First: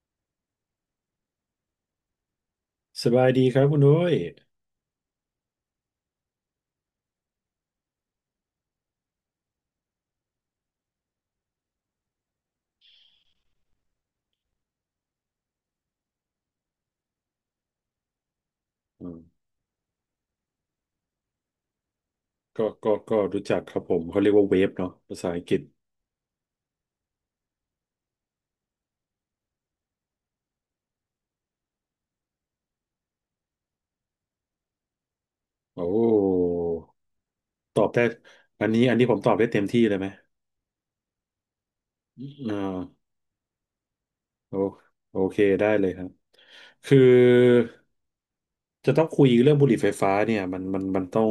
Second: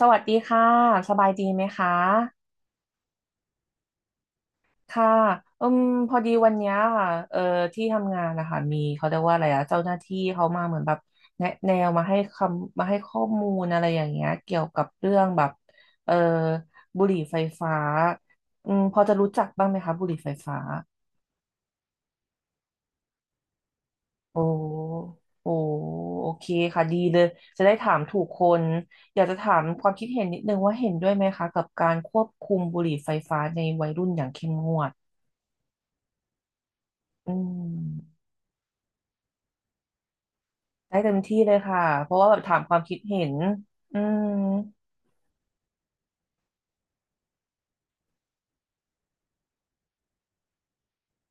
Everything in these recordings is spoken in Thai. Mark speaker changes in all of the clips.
Speaker 1: สวัสดีค่ะสบายดีไหมคะ
Speaker 2: สบายดีครับคุณนุ้ย
Speaker 1: ค่ะอืมพอดีวันเนี้ยค่ะที่ทำงานนะคะมีเขาเรียกว่าอะไรอะเจ้าหน้าที่เขามาเหมือนแบบแนะแนวมาให้คำมาให้ข้อมูลอะไรอย่างเงี้ยเกี่ยวกับเรื่องแบบเอ่อบุหรี่ไฟฟ้าอืมพอ
Speaker 2: อื
Speaker 1: จะ
Speaker 2: ม
Speaker 1: รู้จักบ้างไหมคะบุหรี่ไฟฟ้า
Speaker 2: ก็รู้จักครับผม เขาเรียก
Speaker 1: โอ้
Speaker 2: ว่าเวฟเนาะภาษาอัง
Speaker 1: โอ้
Speaker 2: กฤษ
Speaker 1: โอเคค่ะดีเลยจะได้ถามถูกคนอยากจะถามความคิดเห็นนิดนึงว่าเห็นด้วยไหมคะกับการควบคุมบุหรี่ไฟฟ้าในวัยรุ่นอย่างเข้มงวด
Speaker 2: โอ้
Speaker 1: อื
Speaker 2: ตอบได้
Speaker 1: ม
Speaker 2: อันนี้ผมตอบได้เต็มที่เลยไหม
Speaker 1: ได้เต็มที่เลยค่ะเพราะว่าแบบถา
Speaker 2: อ่า
Speaker 1: มความคิดเห็นอืม
Speaker 2: โอโอเคได้เลยครับคือจะต้องคุยเรื่องบุหรี่ไฟฟ้าเนี่ยมันต้อง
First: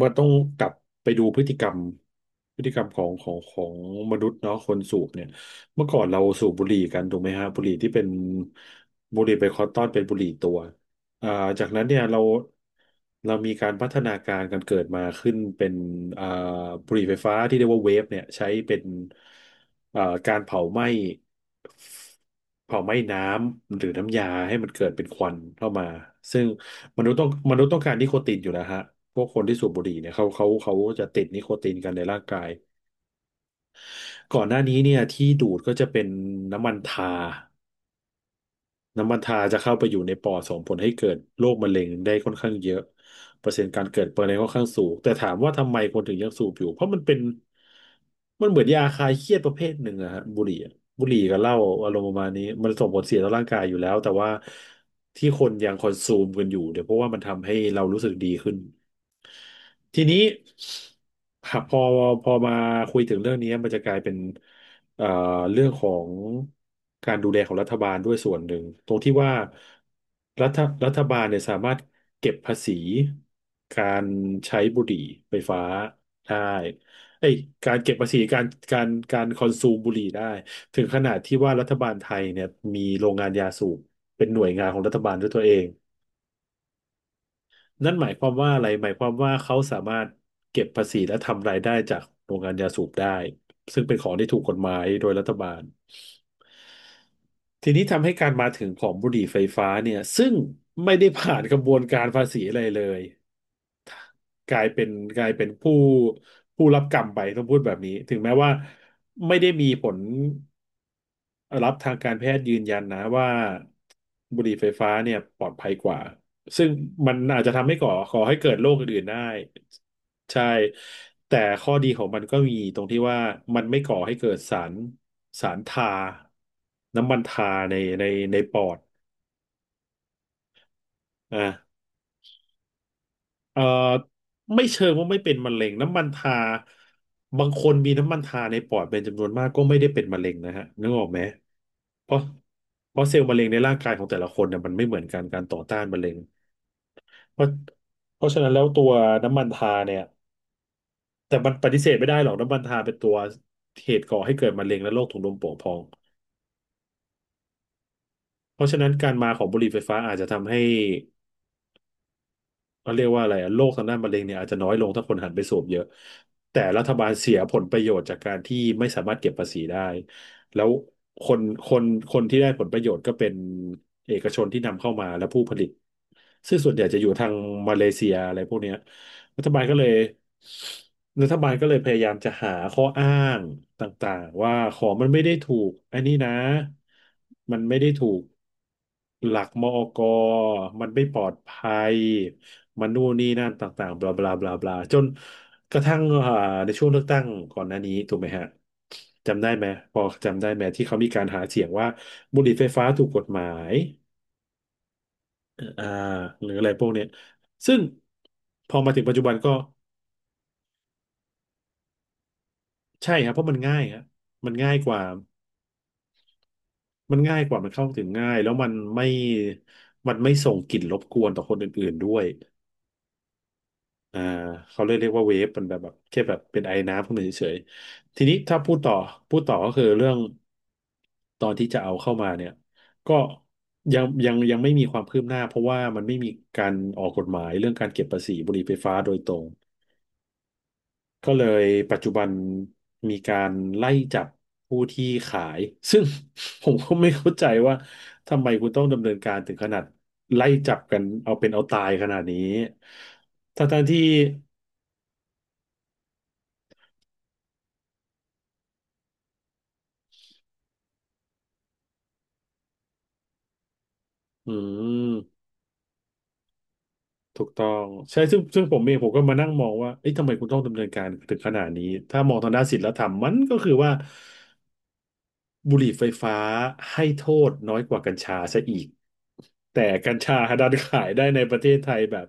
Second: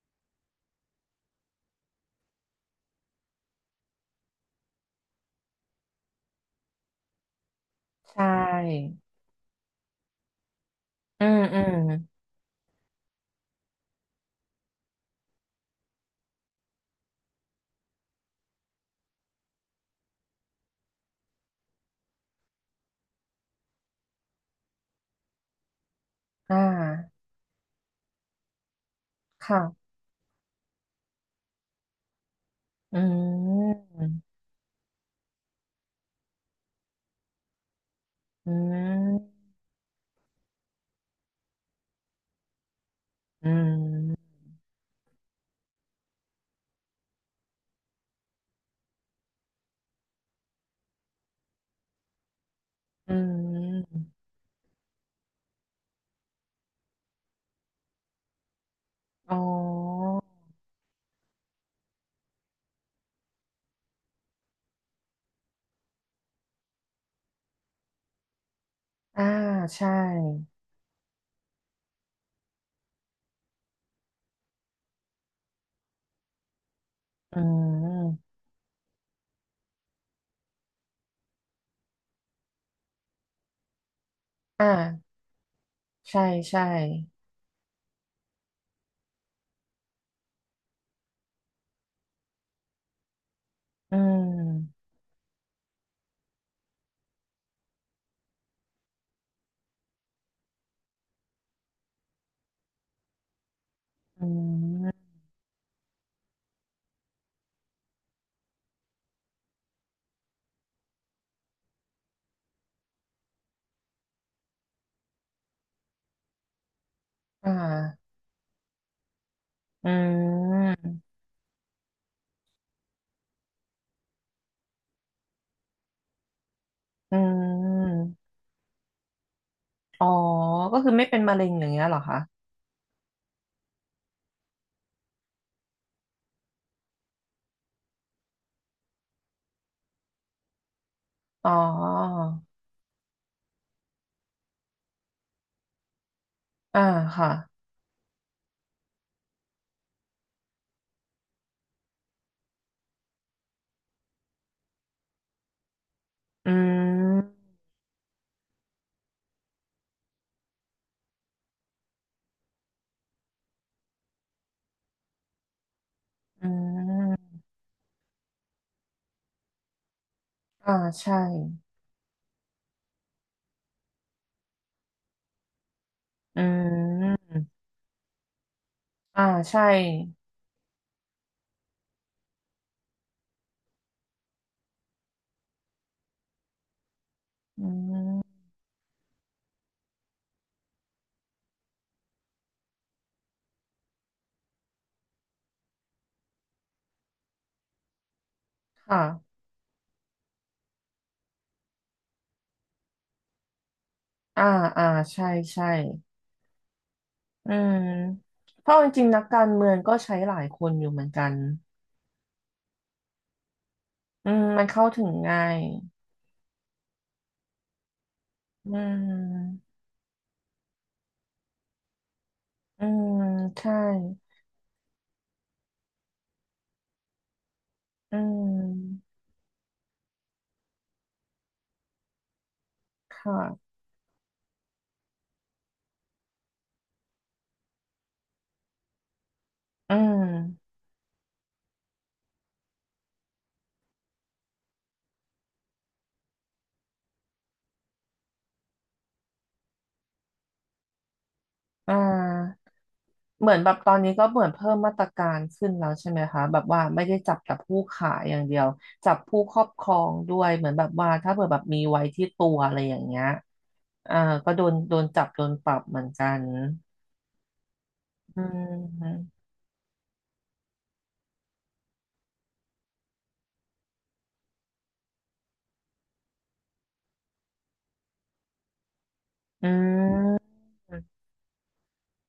Speaker 2: มันต้องกลับไปดูพฤติกรรมพฤติกรรมของมนุษย์เนาะคนสูบเนี่ยเมื่อก่อนเราสูบบุหรี่กันถูกไหมฮะบุหรี่ที่เป็น
Speaker 1: ใช่
Speaker 2: บุหรี่ไบคอนตอนเป็นบุหรี่ตัว
Speaker 1: อื
Speaker 2: อ่า
Speaker 1: มอื
Speaker 2: จา
Speaker 1: ม
Speaker 2: กนั้นเนี่ยเรามีการพัฒนาการกันเกิดมาขึ้นเป็นอ่าบุหรี่ไฟฟ้าที่เรียกว่าเวฟเนี่ยใช้เป็นอ่าการเผาไหม้เผาไหม้น้ำหรือน้ำยาให้มันเกิดเป็นควันเข้ามาซึ่ง
Speaker 1: อ่า
Speaker 2: มนุษย์ต้องการนิโคตินอยู่แล้วฮะพวกคนที่สูบบุห
Speaker 1: ค่ะ
Speaker 2: รี่เนี่ยเขาจะติดนิโคตินกันในร่างกาย
Speaker 1: อืม
Speaker 2: ก่อนหน้านี้เนี่ยที่ดูดก็จะเป็นน้ำมันทา
Speaker 1: อื
Speaker 2: น้ำมันทา
Speaker 1: ม
Speaker 2: จะเข้าไปอยู่ในปอดส่งผลให้เกิดโรคมะเร็งได้ค่อนข้างเยอะเป
Speaker 1: อื
Speaker 2: อร์เซ็นต์การเกิดมะ
Speaker 1: ม
Speaker 2: เร็งค่อนข้างสูงแต่ถามว่าทำไมคนถึงยังสูบอยู่เพราะมันเป็นมันเหมือนยาคลายเครียดประเภทหนึ่งอะฮะบุหรี่อะบุหรี่กับเหล้าอารมณ์ประมาณนี้มันส่งผล
Speaker 1: อื
Speaker 2: เสียต่อร่างกายอยู่แล้ว
Speaker 1: ม
Speaker 2: แต่ว่าที่คนยังคอนซูมกันอยู่เดี๋ยวเพราะว่ามันทำให้เรารู้สึกดีขึ้น
Speaker 1: อ๋อ
Speaker 2: ทีนี้ครับพอมาคุยถึงเรื่องนี้มันจะกลายเป็น เอ่อเรื่องของการดูแลของรัฐบาลด้วยส่วนหนึ่งตรงที่
Speaker 1: อ่า
Speaker 2: ว่า
Speaker 1: ใช่
Speaker 2: รัฐรัฐบาลเนี่ยสามารถเก็บภาษีการใช้บุหรี่ไฟฟ้าได้เอ้ย
Speaker 1: อื
Speaker 2: การเก็บภาษี
Speaker 1: ม
Speaker 2: การคอนซูมบุหรี่ได้ถึงขนาดที่ว่ารัฐบาลไทยเนี่ยมีโรงงานยาสูบเป็นหน่วย
Speaker 1: อ
Speaker 2: งานของรัฐ
Speaker 1: ่า
Speaker 2: บาลด้วยตัวเอง
Speaker 1: ใช่ใช่
Speaker 2: นั่นหมายความว่าอะไรหมายความว่าเขาสามารถเก็บภาษีและทำรายได้จากโรงงานยาสูบได้ซึ่ง
Speaker 1: อื
Speaker 2: เป็นของที่ถูกกฎหมา
Speaker 1: ม
Speaker 2: ยโดยรัฐบาลทีนี้ทำให้การมาถึงของบุหรี่ไฟฟ้าเนี่ยซึ่งไม่ได้ผ่านกระบวนการภาษีอะไรเลย
Speaker 1: อื
Speaker 2: กลายเป็น
Speaker 1: ม
Speaker 2: กลายเป็นผู้รับกรรมไปต้องพูดแบบนี้ถึงแม้ว่าไม่ได้มีผลรับทางการแพทย์ยืนยันนะว่าบุหรี่ไฟฟ้าเนี่ยปลอดภัยกว่า ซึ่งมันอาจ
Speaker 1: อ่
Speaker 2: จะทำให้
Speaker 1: า
Speaker 2: ก่อให้เกิดโรคอื่นๆได้
Speaker 1: อื
Speaker 2: ใช่
Speaker 1: ม
Speaker 2: แต่ข้อดีของมันก็มีตรงที่ว่ามันไม่ก่อให้เกิดสารสารทาน้ำ
Speaker 1: อื
Speaker 2: มันทาใน
Speaker 1: ม
Speaker 2: ในปอด
Speaker 1: อ๋อก็คือไม่เป็นมะ
Speaker 2: อ่ะ
Speaker 1: เร็งอย่างเงี้ยเหรอคะ
Speaker 2: เอ่อไม่เชิงว่าไม่เป็นมะเร็งน้ำมันทาบางคนมีน้ำมันทาในปอดเป็นจำนวนมากก็ไม่ได้เป็นมะเร็งนะฮะนึกออกไหม
Speaker 1: อ๋อ
Speaker 2: เพราะเพราะเซลล์มะเร็งในร่างกายของแต่ละคนเนี่ยมันไม่เหมือนกันการต่อต้านมะเร็ง
Speaker 1: อ่าค่ะ
Speaker 2: เพราะเพราะฉะนั้นแล้วตัวน้ำมันทาเนี่ย แต่มันปฏิเสธไม่ได้หรอกน้ำมันทาเป็นตัวเหตุก่อให้เกิดมะเร็งและโรคถุงลมโป่งพอง
Speaker 1: อืม
Speaker 2: เพราะฉะนั้นการมาของบุหรี่ไฟฟ้าอาจจะทำให้เขาเรียกว่าอะไรอะโรคทางด้านมะเร็งเนี่ยอาจจะน้อยลงถ้าคนหันไปสูบเยอะ
Speaker 1: อื
Speaker 2: แต่รัฐบาลเสีย
Speaker 1: ม
Speaker 2: ผลประโยชน์จากการที่ไม่สามารถเก็บภาษีได้แล้ว
Speaker 1: อ่าใช่
Speaker 2: คนคนคนที่ได้ผลประโยชน์ก็เป็นเอกชนที่นำเข้ามาและผู้ผลิต
Speaker 1: อื
Speaker 2: ซึ่งส่วนใหญ่จะอยู่
Speaker 1: ม
Speaker 2: ทางมาเลเซียอะไรพวกเนี้ย
Speaker 1: อ่า
Speaker 2: รัฐบา
Speaker 1: ใช่
Speaker 2: ลก็เลยรัฐบาลก็เลยพยายามจะหาข้ออ้างต่างๆว่าของมันไม่ได้ถูกอันนี้นะมัน
Speaker 1: อื
Speaker 2: ไม่ได้ถูก
Speaker 1: ม
Speaker 2: หลักมอกมันไม่ปลอดภัยมันนู่นนี่นั่นต่างๆบลาบลาบลาบลาจนกระทั่งในช่วงเลือกตั้งก่อนหน้านี้ถูกไหมฮะ
Speaker 1: ค่ะ
Speaker 2: จำได้ไหมพอจำได้ไหมที่เขามีการหาเสียงว่าบุหรี่ไฟฟ้าถูกกฎหมาย
Speaker 1: อ่าอ่าใช่ใช่
Speaker 2: อ่าหรืออะไรพวกเนี้ย
Speaker 1: อืม
Speaker 2: ซึ่ง
Speaker 1: เพ
Speaker 2: พอ
Speaker 1: ราะจ
Speaker 2: มาถึ
Speaker 1: ริ
Speaker 2: ง
Speaker 1: ง
Speaker 2: ปั
Speaker 1: ๆ
Speaker 2: จ
Speaker 1: นั
Speaker 2: จุ
Speaker 1: ก
Speaker 2: บัน
Speaker 1: การ
Speaker 2: ก็
Speaker 1: เมืองก็ใช้หลายคนอยู่เหมือนกัน
Speaker 2: ใช่ครับเพราะมันง่ายครับ
Speaker 1: อืม
Speaker 2: มัน
Speaker 1: มัน
Speaker 2: ง่าย
Speaker 1: เข้า
Speaker 2: กว่า
Speaker 1: ถึงง่าย
Speaker 2: มันเข้าถึงง่ายแล้ว
Speaker 1: อืม
Speaker 2: มันไม่ส่งกลิ่นรบกวนต่อคนอื่นๆด้วย
Speaker 1: อืมใช่
Speaker 2: อ่าเขาเลยเรียกว่าเวฟมันแบบแค่แบบเป็นไอน้ำขึ้นมาเฉย
Speaker 1: อื
Speaker 2: ๆทีนี้ถ้าพูดต่อ
Speaker 1: ม
Speaker 2: พูดต่อก็คือเรื่องตอนที่จะเอาเข้ามาเนี่ย
Speaker 1: ค
Speaker 2: ก็
Speaker 1: ่ะ
Speaker 2: ยังไม่มีความคืบหน้าเพราะว่ามันไม่มีการออกกฎหมายเรื่องการเก็บภาษีบุหรี่ไฟฟ้าโดยตรง
Speaker 1: อืม
Speaker 2: ก็เลยปัจจุบันมีการไล่จับผู้ที่ขายซึ่ง ผมก็ไม่เข้าใจว่าทำไมคุณต้องดำเนินการถึงขนาดไล่จับกันเอาเป็นเอาตาย
Speaker 1: อ่
Speaker 2: ขนาดนี้
Speaker 1: า เหมือนแบบ
Speaker 2: ทั้ง
Speaker 1: ต
Speaker 2: ๆ
Speaker 1: อน
Speaker 2: ที่
Speaker 1: นี้ก็เหมือนเพิ่มมาตรการขึ้นแล้วใช่ไหมคะแบบว่าไม่ได้จับแต่ผู้ขายอย่างเดียวจับผู้ครอบครองด้วยเหมือนแบบว่าถ้าเผื่อแบบมีไว้ที่ตัวอะไรอย่างเงี้ยอ่าก็
Speaker 2: อื
Speaker 1: โดนจับโด
Speaker 2: ม
Speaker 1: นปรับเหมือนกัน
Speaker 2: ถูกต้องใช่
Speaker 1: อื
Speaker 2: ซึ่งผมเองผมก็
Speaker 1: ม
Speaker 2: มานั่งมองว่าเอ๊ะทำไมคุณต้องดำเนินการถึงขนาดนี้ถ้ามองทางด้านศีลธรรมมันก็คือว่าบุหรี่ไฟฟ้าให้โทษน้อยกว่ากัญชาซะอีก
Speaker 1: อื
Speaker 2: แต่กัญชา
Speaker 1: ม
Speaker 2: ดันขายได้ในประเทศไทยแบบ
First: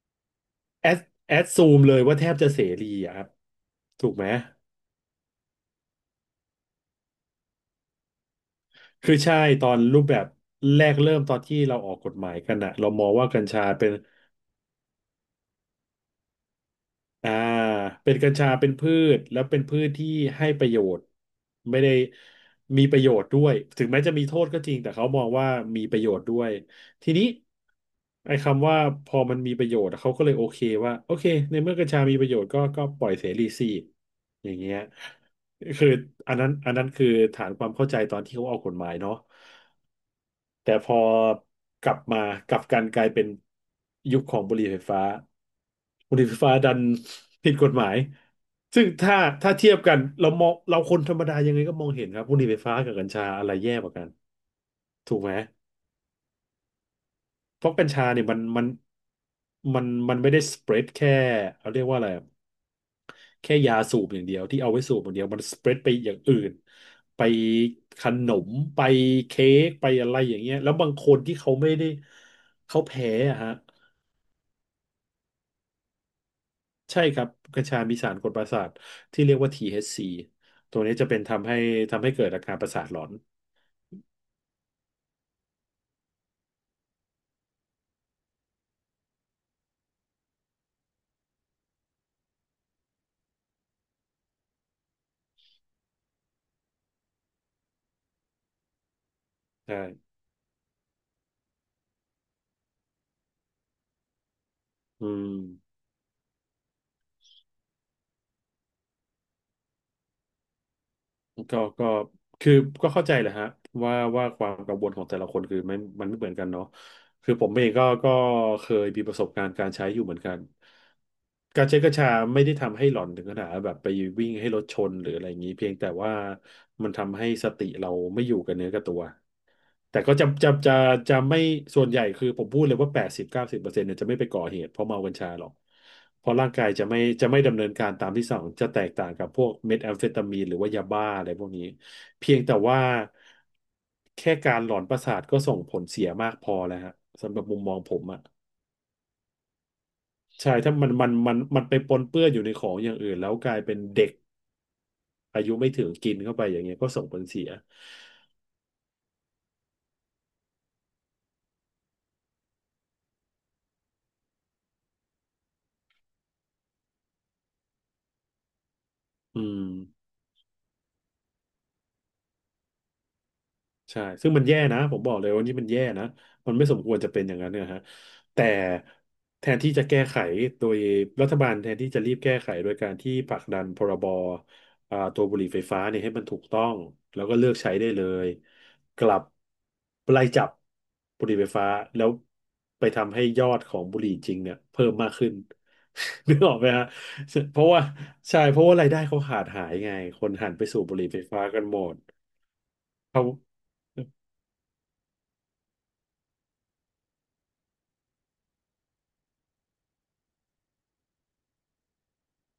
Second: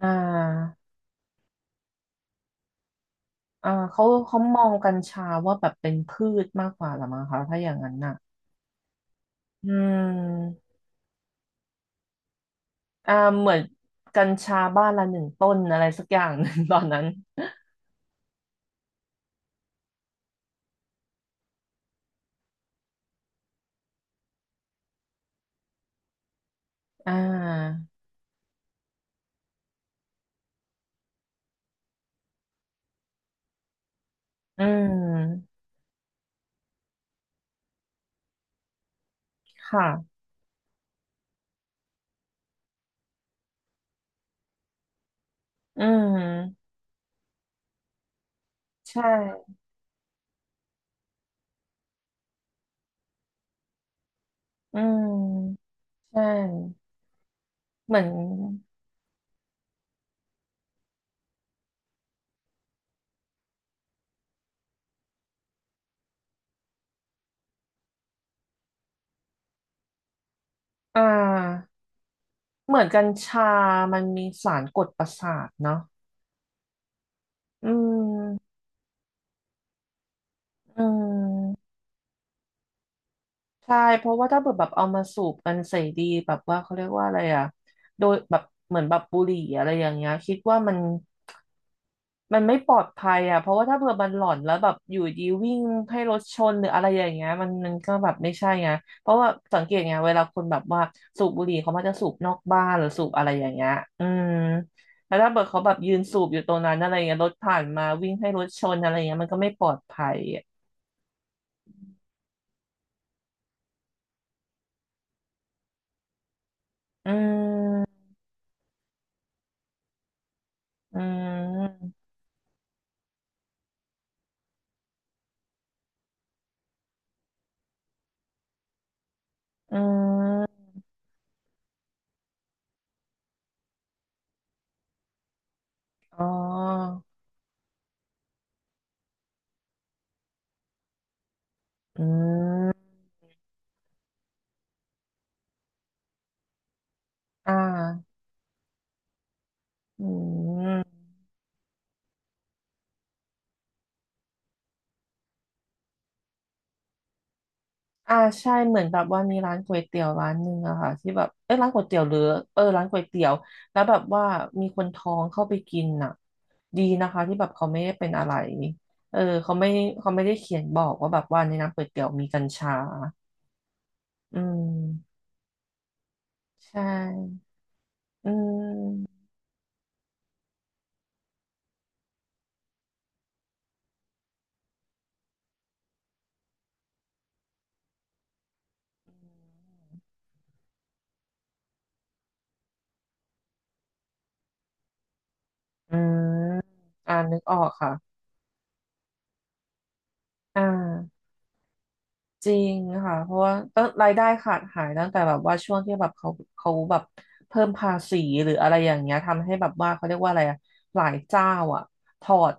Speaker 1: อ่า
Speaker 2: แอดแอดซูมเลยว่าแทบจะเสรีอะครับ
Speaker 1: อ่าเขา
Speaker 2: ถูกไหม
Speaker 1: เขามองกัญชาว่าแบบเป็นพืชมากกว่าหรือมั้งคะถ้าอย่างนั้นน่ะ
Speaker 2: คือใช่ต
Speaker 1: อื
Speaker 2: อนรูปแบบ
Speaker 1: ม
Speaker 2: แรกเริ่มตอนที่เราออกกฎหมายกันอะเรามอง
Speaker 1: อ่า
Speaker 2: ว่ากัญ
Speaker 1: เหมือน
Speaker 2: ชาเป็น
Speaker 1: กัญชาบ้านละหนึ่งต้นอะไรสักอย่าง หนึ่งตอนนั้น
Speaker 2: อ่าเป็นกัญชาเป็นพืชแล้วเป็นพืชที่ให้ประโยชน์ไม่ได้มีประโยชน์ด้วยถึงแม้จะมีโทษก็จริงแต่เขามองว่ามีประโยชน์ด้วยที
Speaker 1: อ่
Speaker 2: นี้
Speaker 1: า
Speaker 2: ไอ้คำว่าพอมันมีประโยชน์เขาก็เลยโอเคว่าโอเคในเมื่อกัญชามีประโยชน์ก็ปล่อยเสรีสิอย่าง
Speaker 1: อื
Speaker 2: เงี้ย
Speaker 1: ม
Speaker 2: คืออันนั้นคือฐานความเข้าใจตอนที่เขาออกกฎหมายเนาะ
Speaker 1: ค่ะ
Speaker 2: แต่พอกลับมากลับกันกลายเป็นยุคของบุหรี่ไฟฟ้า
Speaker 1: อื
Speaker 2: บุหรี่ไฟฟ้า
Speaker 1: ม
Speaker 2: ดันผิดกฎหมายซึ่ง
Speaker 1: ใช่
Speaker 2: ถ้าเทียบกันเรามองเราคนธรรมดายังไงก็มองเห็นครับบุหรี่ไฟฟ้ากับกัญชาอะไรแย่กว่ากัน
Speaker 1: อื
Speaker 2: ถูกไหม
Speaker 1: ม ใช่
Speaker 2: เพราะกัญ
Speaker 1: เหมือ
Speaker 2: ชา
Speaker 1: น
Speaker 2: เนี่ยมันไม่ได้สเปรดแค่เขาเรียกว่าอะไรอะแค่ยาสูบอย่างเดียวที่เอาไว้สูบอย่างเดียวมันสเปรดไปอย่างอื่นไปขนมไปเค้กไปอะไรอย่างเงี้ยแล้วบาง
Speaker 1: อ่
Speaker 2: คนที่เขา
Speaker 1: า
Speaker 2: ไม่ได้
Speaker 1: เห
Speaker 2: เขา
Speaker 1: มือนกัญ
Speaker 2: แพ้อะ
Speaker 1: ชา
Speaker 2: ฮะ
Speaker 1: มันมีสารกดประสาทเนาะ
Speaker 2: ใช่ครับกัญ
Speaker 1: อื
Speaker 2: ชามีสารกดประ
Speaker 1: ม
Speaker 2: สาทที่เรียกว่า THC ตัว
Speaker 1: อื
Speaker 2: นี้จะเป็นทำให้
Speaker 1: ม
Speaker 2: ทำให้เกิดอาการประสาทหลอน
Speaker 1: ใช่เพราะว่าถ้าเกิดแบบเอามาสูบกันเสรีแบบว่าเขาเรียกว่าอะไรอะโดยแบบเหมือนแบบบุหรี่อะไรอย่างเงี้ยคิดว่ามัน มันไม่ปลอดภัยอ่ะ เพราะว่าถ้าเผื่อมันหลอนแล้วแบบอยู่ดีวิ่งให้รถชนหรืออะไรอย่างเงี้ยมันก็แบบไม่ใช่ไงเพราะว่าสังเกตไงเว
Speaker 2: ใช่
Speaker 1: ลาคนแบบว่าสูบบุหรี่เขามักจะสูบนอกบ้านหรือสูบอะไรอย่างเงี้ยอืม
Speaker 2: อื
Speaker 1: แล้วถ้าเกิดเขาแบบ
Speaker 2: ม
Speaker 1: ยืนสูบอยู่ตรงนั้นอะไรเงี้ยรถผ่านมาวิ่งให้รถชนอะไรเงี้ยมันก็ไม่ปลอดภัยอะ
Speaker 2: ก็คือก็เข้าใจแหละฮะว่าความกังวลของแต่ละคนคือมันไม่เหมือนกันเนาะ
Speaker 1: อื
Speaker 2: คือผมเองก็
Speaker 1: ม
Speaker 2: ก็เคยมีประสบการณ์การใช้อยู่เหมือนกัน
Speaker 1: อื
Speaker 2: การใช้กั
Speaker 1: ม
Speaker 2: ญชาไม่ได้ทำให้หลอนถึงขนาดแบบไปวิ่งให้รถชนหรืออะไรอย่างนี้เพียงแต่ว่ามันทำให้สติเราไม่อยู่กับเนื้อกับตัว
Speaker 1: อื
Speaker 2: แต่ก็จะจะ
Speaker 1: ม
Speaker 2: จะจะไม่ส่วนใหญ่คือผมพูดเลยว่า80 90%เนี่ยจะไม่ไปก่อเหตุเพราะเมากัญชาหรอก
Speaker 1: อ๋
Speaker 2: เพราะร่างกายจะ
Speaker 1: อ
Speaker 2: ไม่จะไม่ดำเนินการตามที่สั่งจะแตกต่างกับพวกเมทแอมเฟตามีนหรือว่ายาบ้าอะไรพวกนี้
Speaker 1: อื
Speaker 2: เพียงแต่ว่า
Speaker 1: ม
Speaker 2: แค่การหลอนประสาทก็ส่งผลเสียมากพอแล้วฮะสำหรับ
Speaker 1: อ่
Speaker 2: มุมมองผม
Speaker 1: า
Speaker 2: อ่ะ
Speaker 1: อื
Speaker 2: ใช่ถ้า
Speaker 1: ม
Speaker 2: มันไปปนเปื้อนอยู่ในของอย่างอื่นแล้วกลายเป็นเด็กอายุไม่ถึงกินเข้าไปอย่างเงี้ยก็ส่งผลเสีย
Speaker 1: อ่าใช่เหมือนแบบว่ามีร้านก๋วยเตี๋ยวร้านหนึ่งอะค่ะที่แบบเอ้ยร้านก๋วยเตี๋ยวหรือเออร้านก๋วยเตี๋ยวแล้วแบบว่ามีคนท้องเข้าไปกินน่ะดีนะคะที่แบบเขาไม่ได้เป็นอะไรเออ
Speaker 2: อื
Speaker 1: เขา
Speaker 2: ม
Speaker 1: ไม่เขาไม่ได้เขียนบอกว่าแบบว่าในน้ำก๋วยเตี๋ยวมีกัญชา
Speaker 2: ใช่ซึ่ง
Speaker 1: อื
Speaker 2: มันแย่นะผมบอก
Speaker 1: ม
Speaker 2: เลยว่านี่มันแย่นะมันไม่ส
Speaker 1: ใช่
Speaker 2: มควรจะเป็นอย่างนั้นนะฮะ
Speaker 1: อื
Speaker 2: แต่
Speaker 1: ม
Speaker 2: แทนที่จะแก้ไขโดยรัฐบาลแทนที่จะรีบแก้ไขโดยการที่ผลักดันพรบตัวบุหรี่ไฟฟ้าเนี่ยให้มันถูกต้อง แล้วก็เลิกใช้ได้เลยกลับไล่จับบุหรี่ไฟฟ้าแล้วไปทำให้ยอดของบุหรี่จริงเนี่ยเพิ่มมากขึ้น
Speaker 1: อืม
Speaker 2: นึกออกไหมฮะ
Speaker 1: อ่านึกอ
Speaker 2: เพ
Speaker 1: อ
Speaker 2: ราะ
Speaker 1: ก
Speaker 2: ว่า
Speaker 1: ค่ะ
Speaker 2: ใช่เพราะว่ารายได้เขาขาดหายไงคนหัน
Speaker 1: อ่
Speaker 2: ไปสูบบุหรี่ไฟ
Speaker 1: า
Speaker 2: ฟ้ากันหมด
Speaker 1: จริงค่ะ
Speaker 2: เขา
Speaker 1: เพราะว่าตั้งรายได้ขาดหายตั้งแต่แบบว่าช่วงที่แบบเขาแบบเพิ่มภาษีหรืออะไรอย่างเงี้ยทำให้แบบว่าเขาเรียกว่าอะไรอะหลายเจ้าอ่ะถอด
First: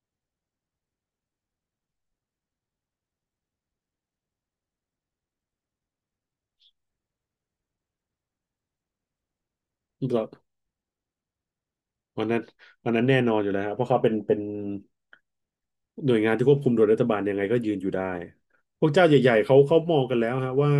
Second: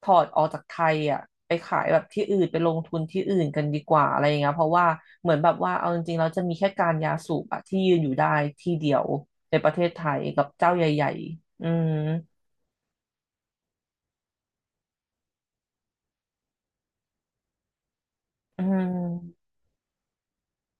Speaker 1: ถอดออกจากไทยอ่ะไปขายแบบที่อื่นไปลงทุนที่อื่นกันดีกว่าอะไรอย่างเงี้ยเพราะว่าเหมือนแบบว่าเอาจริงๆแล้วจะมีแค่การยาสูบอะที่ยืนอยู่ได้ที่เดียวในประเทศไทยกั
Speaker 2: เรา
Speaker 1: บเจ้าใหญ่ๆอืม
Speaker 2: วันนั้นวันนั้นแน่นอนอยู่แล้วครับเพราะเขาเป็น หน่วยงานที่ควบคุมโดยรัฐบาลยังไงก็ยืนอยู่ได้
Speaker 1: อื
Speaker 2: พวกเจ้าใหญ่
Speaker 1: ม
Speaker 2: ๆเขามองกันแล้วฮะว่า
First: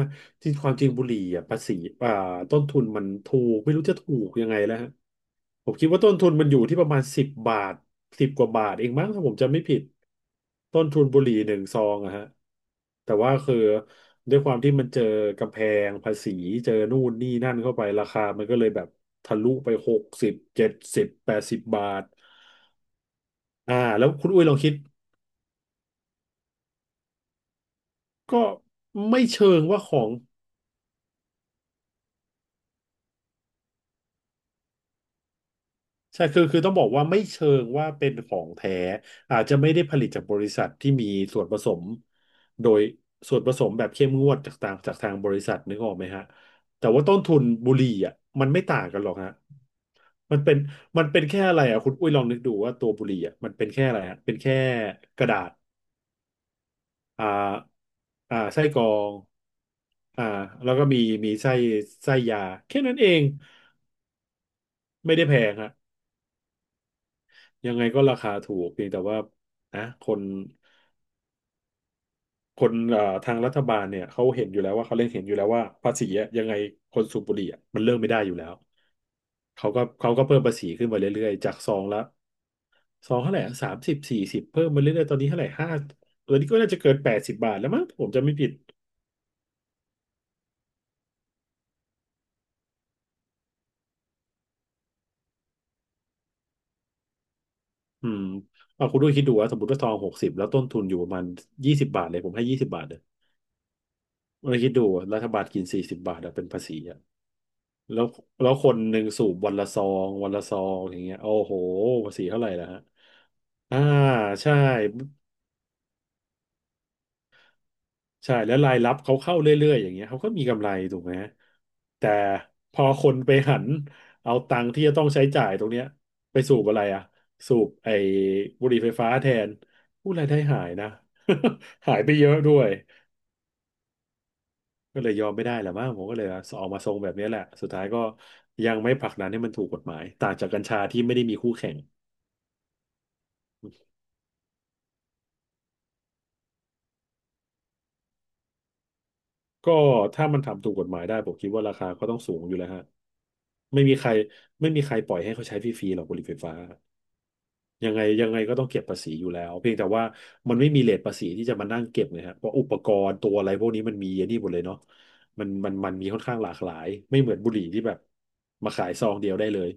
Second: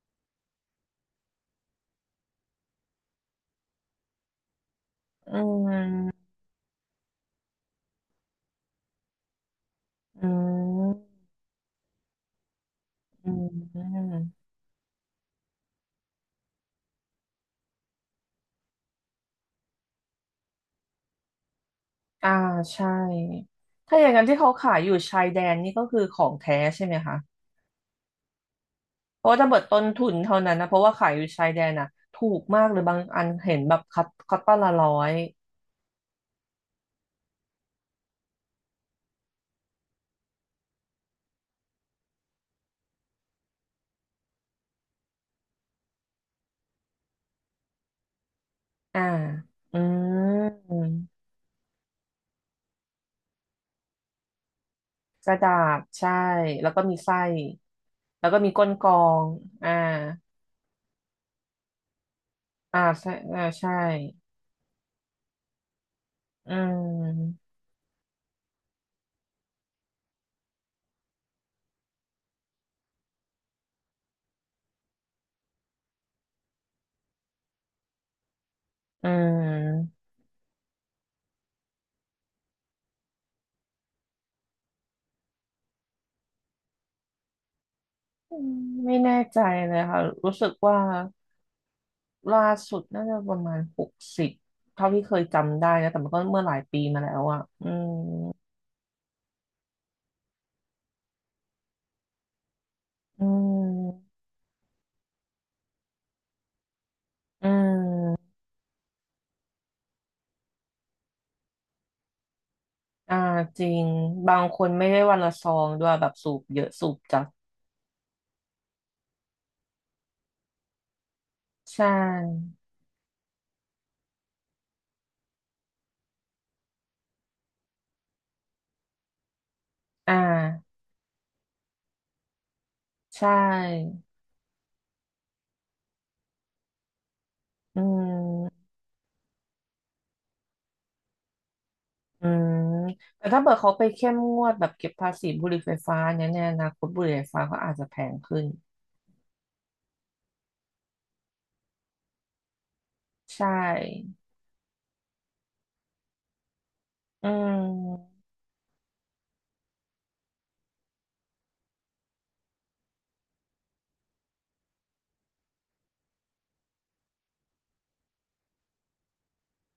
Speaker 2: ที่ความจริงบุหรี่อ่ะภาษีอ่าต้นทุนมันถูกไม่รู้จะถูกยังไงแล้วฮะ
Speaker 1: อื
Speaker 2: ผมคิดว่าต้น
Speaker 1: ม
Speaker 2: ทุนมันอยู่ที่ประมาณสิบบาท10 กว่าบาทเองมั้งถ้าผมจำไม่ผิด
Speaker 1: อื
Speaker 2: ต้น
Speaker 1: ม
Speaker 2: ทุนบุหรี่หนึ่งซองอะฮะแต่
Speaker 1: อื
Speaker 2: ว่าคือด้วย
Speaker 1: ม
Speaker 2: ความที่มันเจอกำแพงภาษีเจอนู่นนี่นั่นเข้าไปราคามันก็เลยแบบทะลุไป60 70 80 บาท
Speaker 1: อ่าใช่ถ้าอ
Speaker 2: แล้ว
Speaker 1: ย่างนั้น
Speaker 2: คุณ
Speaker 1: ที่
Speaker 2: อุ้ย
Speaker 1: เขา
Speaker 2: ลองคิ
Speaker 1: ขา
Speaker 2: ด
Speaker 1: ยอยู่ชายแดนนี่ก็คือของแท้ใช่ไหมคะ
Speaker 2: ก็ไม่
Speaker 1: เพราะว่าถ้า
Speaker 2: เชิ
Speaker 1: เบิ
Speaker 2: ง
Speaker 1: ดต้
Speaker 2: ว่า
Speaker 1: น
Speaker 2: ขอ
Speaker 1: ทุ
Speaker 2: ง
Speaker 1: นเท่านั้นนะเพราะว่าขายอยู่ชายแดนน่ะถูกมากเลยบางอันเห็นแบบคัตคัตตอนละร้อย
Speaker 2: ใช่คือคือต้องบอกว่าไม่เชิงว่าเป็นของแท้อาจจะไม่ได้ผลิตจากบริษัทที่มีส่วนผสมโดยส่วนผสมแบบเข้มงวดจากทางบริษัทนึกออกไหมฮะแต่ว่าต้นทุนบุหรี่อ่ะมันไม่ต่างกั
Speaker 1: อ่า
Speaker 2: นหรอกฮะ
Speaker 1: อื
Speaker 2: มันเป็น
Speaker 1: ม
Speaker 2: มันเป็นแค่อะไรอ่ะคุณอุ้ยลองนึกดูว่าตัวบุหรี่อ่ะมันเป็นแค่อะไรฮะเป็นแค่ก
Speaker 1: ก
Speaker 2: ระดา
Speaker 1: ระดา
Speaker 2: ษ
Speaker 1: ษใช่แล้วก็มีไส้
Speaker 2: อ่า
Speaker 1: แล้วก็มี
Speaker 2: ไส้
Speaker 1: ก้น
Speaker 2: กร
Speaker 1: ก
Speaker 2: อ
Speaker 1: รอ
Speaker 2: ง
Speaker 1: งอ่า
Speaker 2: อ่าแล้วก็มีไส้ยาแค่
Speaker 1: อ่า
Speaker 2: นั้นเอ
Speaker 1: ใช่
Speaker 2: ง
Speaker 1: อ่าใช่
Speaker 2: ไม่ได้แพงฮะ
Speaker 1: อืม
Speaker 2: ยังไงก็ราคาถูกเพียงแต่ว่านะคนคนเอ่อทางรัฐบาลเนี่ยเขาเห็นอยู่แล้วว่าเขาเล่นเห็นอยู่แล้วว่าภาษีอะยังไงคนสูบบุหรี่อะมันเลิกไม่ได้อยู่แล้ว
Speaker 1: อื
Speaker 2: เขาก็
Speaker 1: ม
Speaker 2: เขาก็เพิ่มภาษีขึ้นมาเรื่อยๆจากซองละซองเท่าไหร่30สี่สิบเพิ่มมาเรื่อยๆตอนนี้เท่าไหร่ตอนนี้ก็น่าจะเกิน80 บาทแล้วมั้งผมจะไม่ผิด
Speaker 1: ไม่แน่ใจเลยค่ะรู้สึกว่า ล่าสุดน่าจะประมาณ60เท่าที่เคยจำได้นะแต่มันก็เมื่อหลายปีมาแล้วอ่ะอืม
Speaker 2: อืมเอาคุณด้วยคิดดูว่าสมมติว่าซอง60แล้วต้นทุนอยู่ประมาณยี่สิบบาทเลยผมให้ยี่สิบบาทเลย
Speaker 1: อืม
Speaker 2: เราคิดดูอะรัฐบาลกิน40 บาทอะเป็นภาษีอะ
Speaker 1: อื
Speaker 2: แล้ว
Speaker 1: ม
Speaker 2: แล้วคนหนึ่งสูบวันละซองวันละซองอย่างเงี้ยโอ้โหภาษีเท่าไหร่ล่ะฮะ
Speaker 1: อ่าจริ
Speaker 2: อ่า
Speaker 1: งบาง
Speaker 2: ใช่
Speaker 1: คนไม่ได้วันละซองด้วยแบบสูบเยอะสูบจัด
Speaker 2: ใช่แล้วรายรับเขาเข้าเรื่อยๆอย่างเงี้ยเขาก็มีกำไรถูกไหม
Speaker 1: ใช่
Speaker 2: แต่พอคนไปหันเอาตังค์ที่จะต้องใช้จ่ายตรงเนี้ยไปสูบอะไรอ่ะสูบไอ้บุหรี่ไฟฟ้าแทนผู้
Speaker 1: อ่
Speaker 2: รายได้หาย
Speaker 1: า
Speaker 2: นะ หายไปเยอะด้วย
Speaker 1: ใช่
Speaker 2: ก็เลยยอมไม่ได้แหละมั้งผมก็เลยออกมาทรงแบบนี้แหละสุด
Speaker 1: อื
Speaker 2: ท้ายก็
Speaker 1: ม
Speaker 2: ยังไม่ผลักดันให้มันถูกกฎหมายต่างจากกัญชาที่ไม่ได้มีคู่แข่ง
Speaker 1: อืมแต่ถ้าเกิดเขาไปเข้มงวดแบบเก็บภาษีบุหรี่ไฟฟ้าเนี่ยในอนาคตบุหรี่ไฟฟ้าก็อาจจะแพงขึ้น
Speaker 2: ก็ถ้ามันทำถูกกฎหมายได้ผมคิดว่าราคาก็ต้องสูงอยู่แล้วฮะ
Speaker 1: ใช
Speaker 2: ไม่มีใคร
Speaker 1: ่
Speaker 2: ไม่มีใครปล่อยให้เขาใช้ฟรีๆหรอกบุหรี่ไฟฟ้า
Speaker 1: อื
Speaker 2: ยังไง
Speaker 1: ม
Speaker 2: ยังไงก็ต้องเก็บภาษีอยู่แล้วเพียงแต่ว่ามันไม่มีเรทภาษีที่จะมานั่งเก็บเลยฮะเพราะอุปกรณ์ตัวอะไรพวกนี้มันมีเยอะนี่หมดเลยเนาะมันมีค่อนข้างหลากหลายไม่เหมือนบุหรี่ที่แบบมาขายซองเดียวได้เลย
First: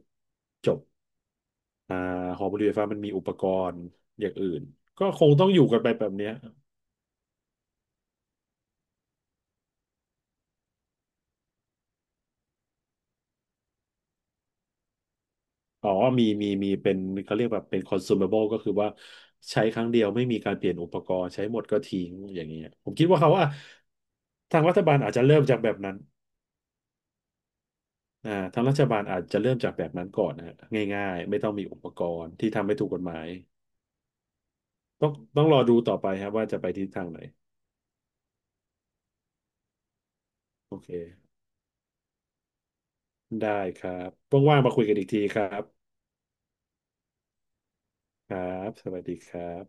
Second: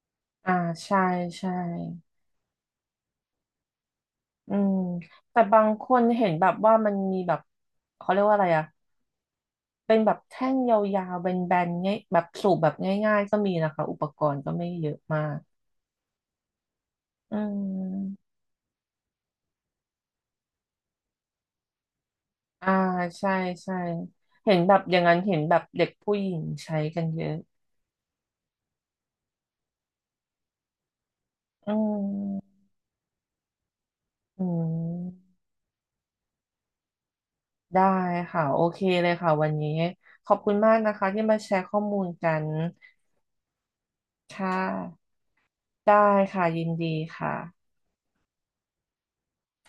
Speaker 1: อ่า
Speaker 2: จบ
Speaker 1: ใช่ใช่
Speaker 2: อ่าหอบุหรี่ไฟฟ้ามันมีอุปกรณ์อย่างอื่
Speaker 1: อื
Speaker 2: น
Speaker 1: ม
Speaker 2: ก็คง
Speaker 1: แต่
Speaker 2: ต้องอ
Speaker 1: บา
Speaker 2: ยู่
Speaker 1: ง
Speaker 2: กัน
Speaker 1: ค
Speaker 2: ไป
Speaker 1: น
Speaker 2: แบบ
Speaker 1: เห็
Speaker 2: เนี้
Speaker 1: น
Speaker 2: ย
Speaker 1: แบบว่ามันมีแบบเขาเรียกว่าอะไรอะเป็นแบบแท่งยาวๆแบนๆง่ายแบบสูบแบบง่ายๆก็มีนะคะอุปกรณ์ก็ไม่เยอะมาก
Speaker 2: อ๋อมีเป็นเขา
Speaker 1: อื
Speaker 2: เรียกแบบเป็น
Speaker 1: ม
Speaker 2: consumable ก็คือว่าใช้ครั้งเดียวไม่มีการเปลี่ยนอุปกรณ์ใช้หมดก็ทิ้งอย่างเงี้ย
Speaker 1: อ่า
Speaker 2: ผมคิดว่า
Speaker 1: ใช่
Speaker 2: เขาว่า
Speaker 1: ใช่เห็น
Speaker 2: ทาง
Speaker 1: แบ
Speaker 2: รั
Speaker 1: บ
Speaker 2: ฐ
Speaker 1: อ
Speaker 2: บาล
Speaker 1: ย่าง
Speaker 2: อาจ
Speaker 1: นั้น
Speaker 2: จะ
Speaker 1: เห็น
Speaker 2: เริ่ม
Speaker 1: แบ
Speaker 2: จาก
Speaker 1: บ
Speaker 2: แบบ
Speaker 1: เด็ก
Speaker 2: นั้น
Speaker 1: ผู้หญิงใช้กันเยอะ
Speaker 2: อ่าทางรัฐบาลอาจจะเริ่มจากแบบนั้นก่อนนะฮะง่ายๆไม่ต้องมี
Speaker 1: อื
Speaker 2: อุปกรณ์ที่
Speaker 1: ม
Speaker 2: ทำให้ถูกกฎหมาย
Speaker 1: อื
Speaker 2: ต้อง
Speaker 1: ม
Speaker 2: ต้องรอดูต่อไปครับว่าจะไปทิศทางไหน
Speaker 1: ได้ค่ะโอเคเลยค่ะวันนี้ขอบคุณมา
Speaker 2: โอ
Speaker 1: ก
Speaker 2: เค
Speaker 1: นะคะที่มาแชร์ข้อมูลกัน
Speaker 2: ได้ครับ
Speaker 1: ค่
Speaker 2: ว่างๆมาคุยกันอี
Speaker 1: ะ
Speaker 2: กทีครับ
Speaker 1: ได้ค่ะยินดีค่ะ
Speaker 2: ครับสวัสดีครับ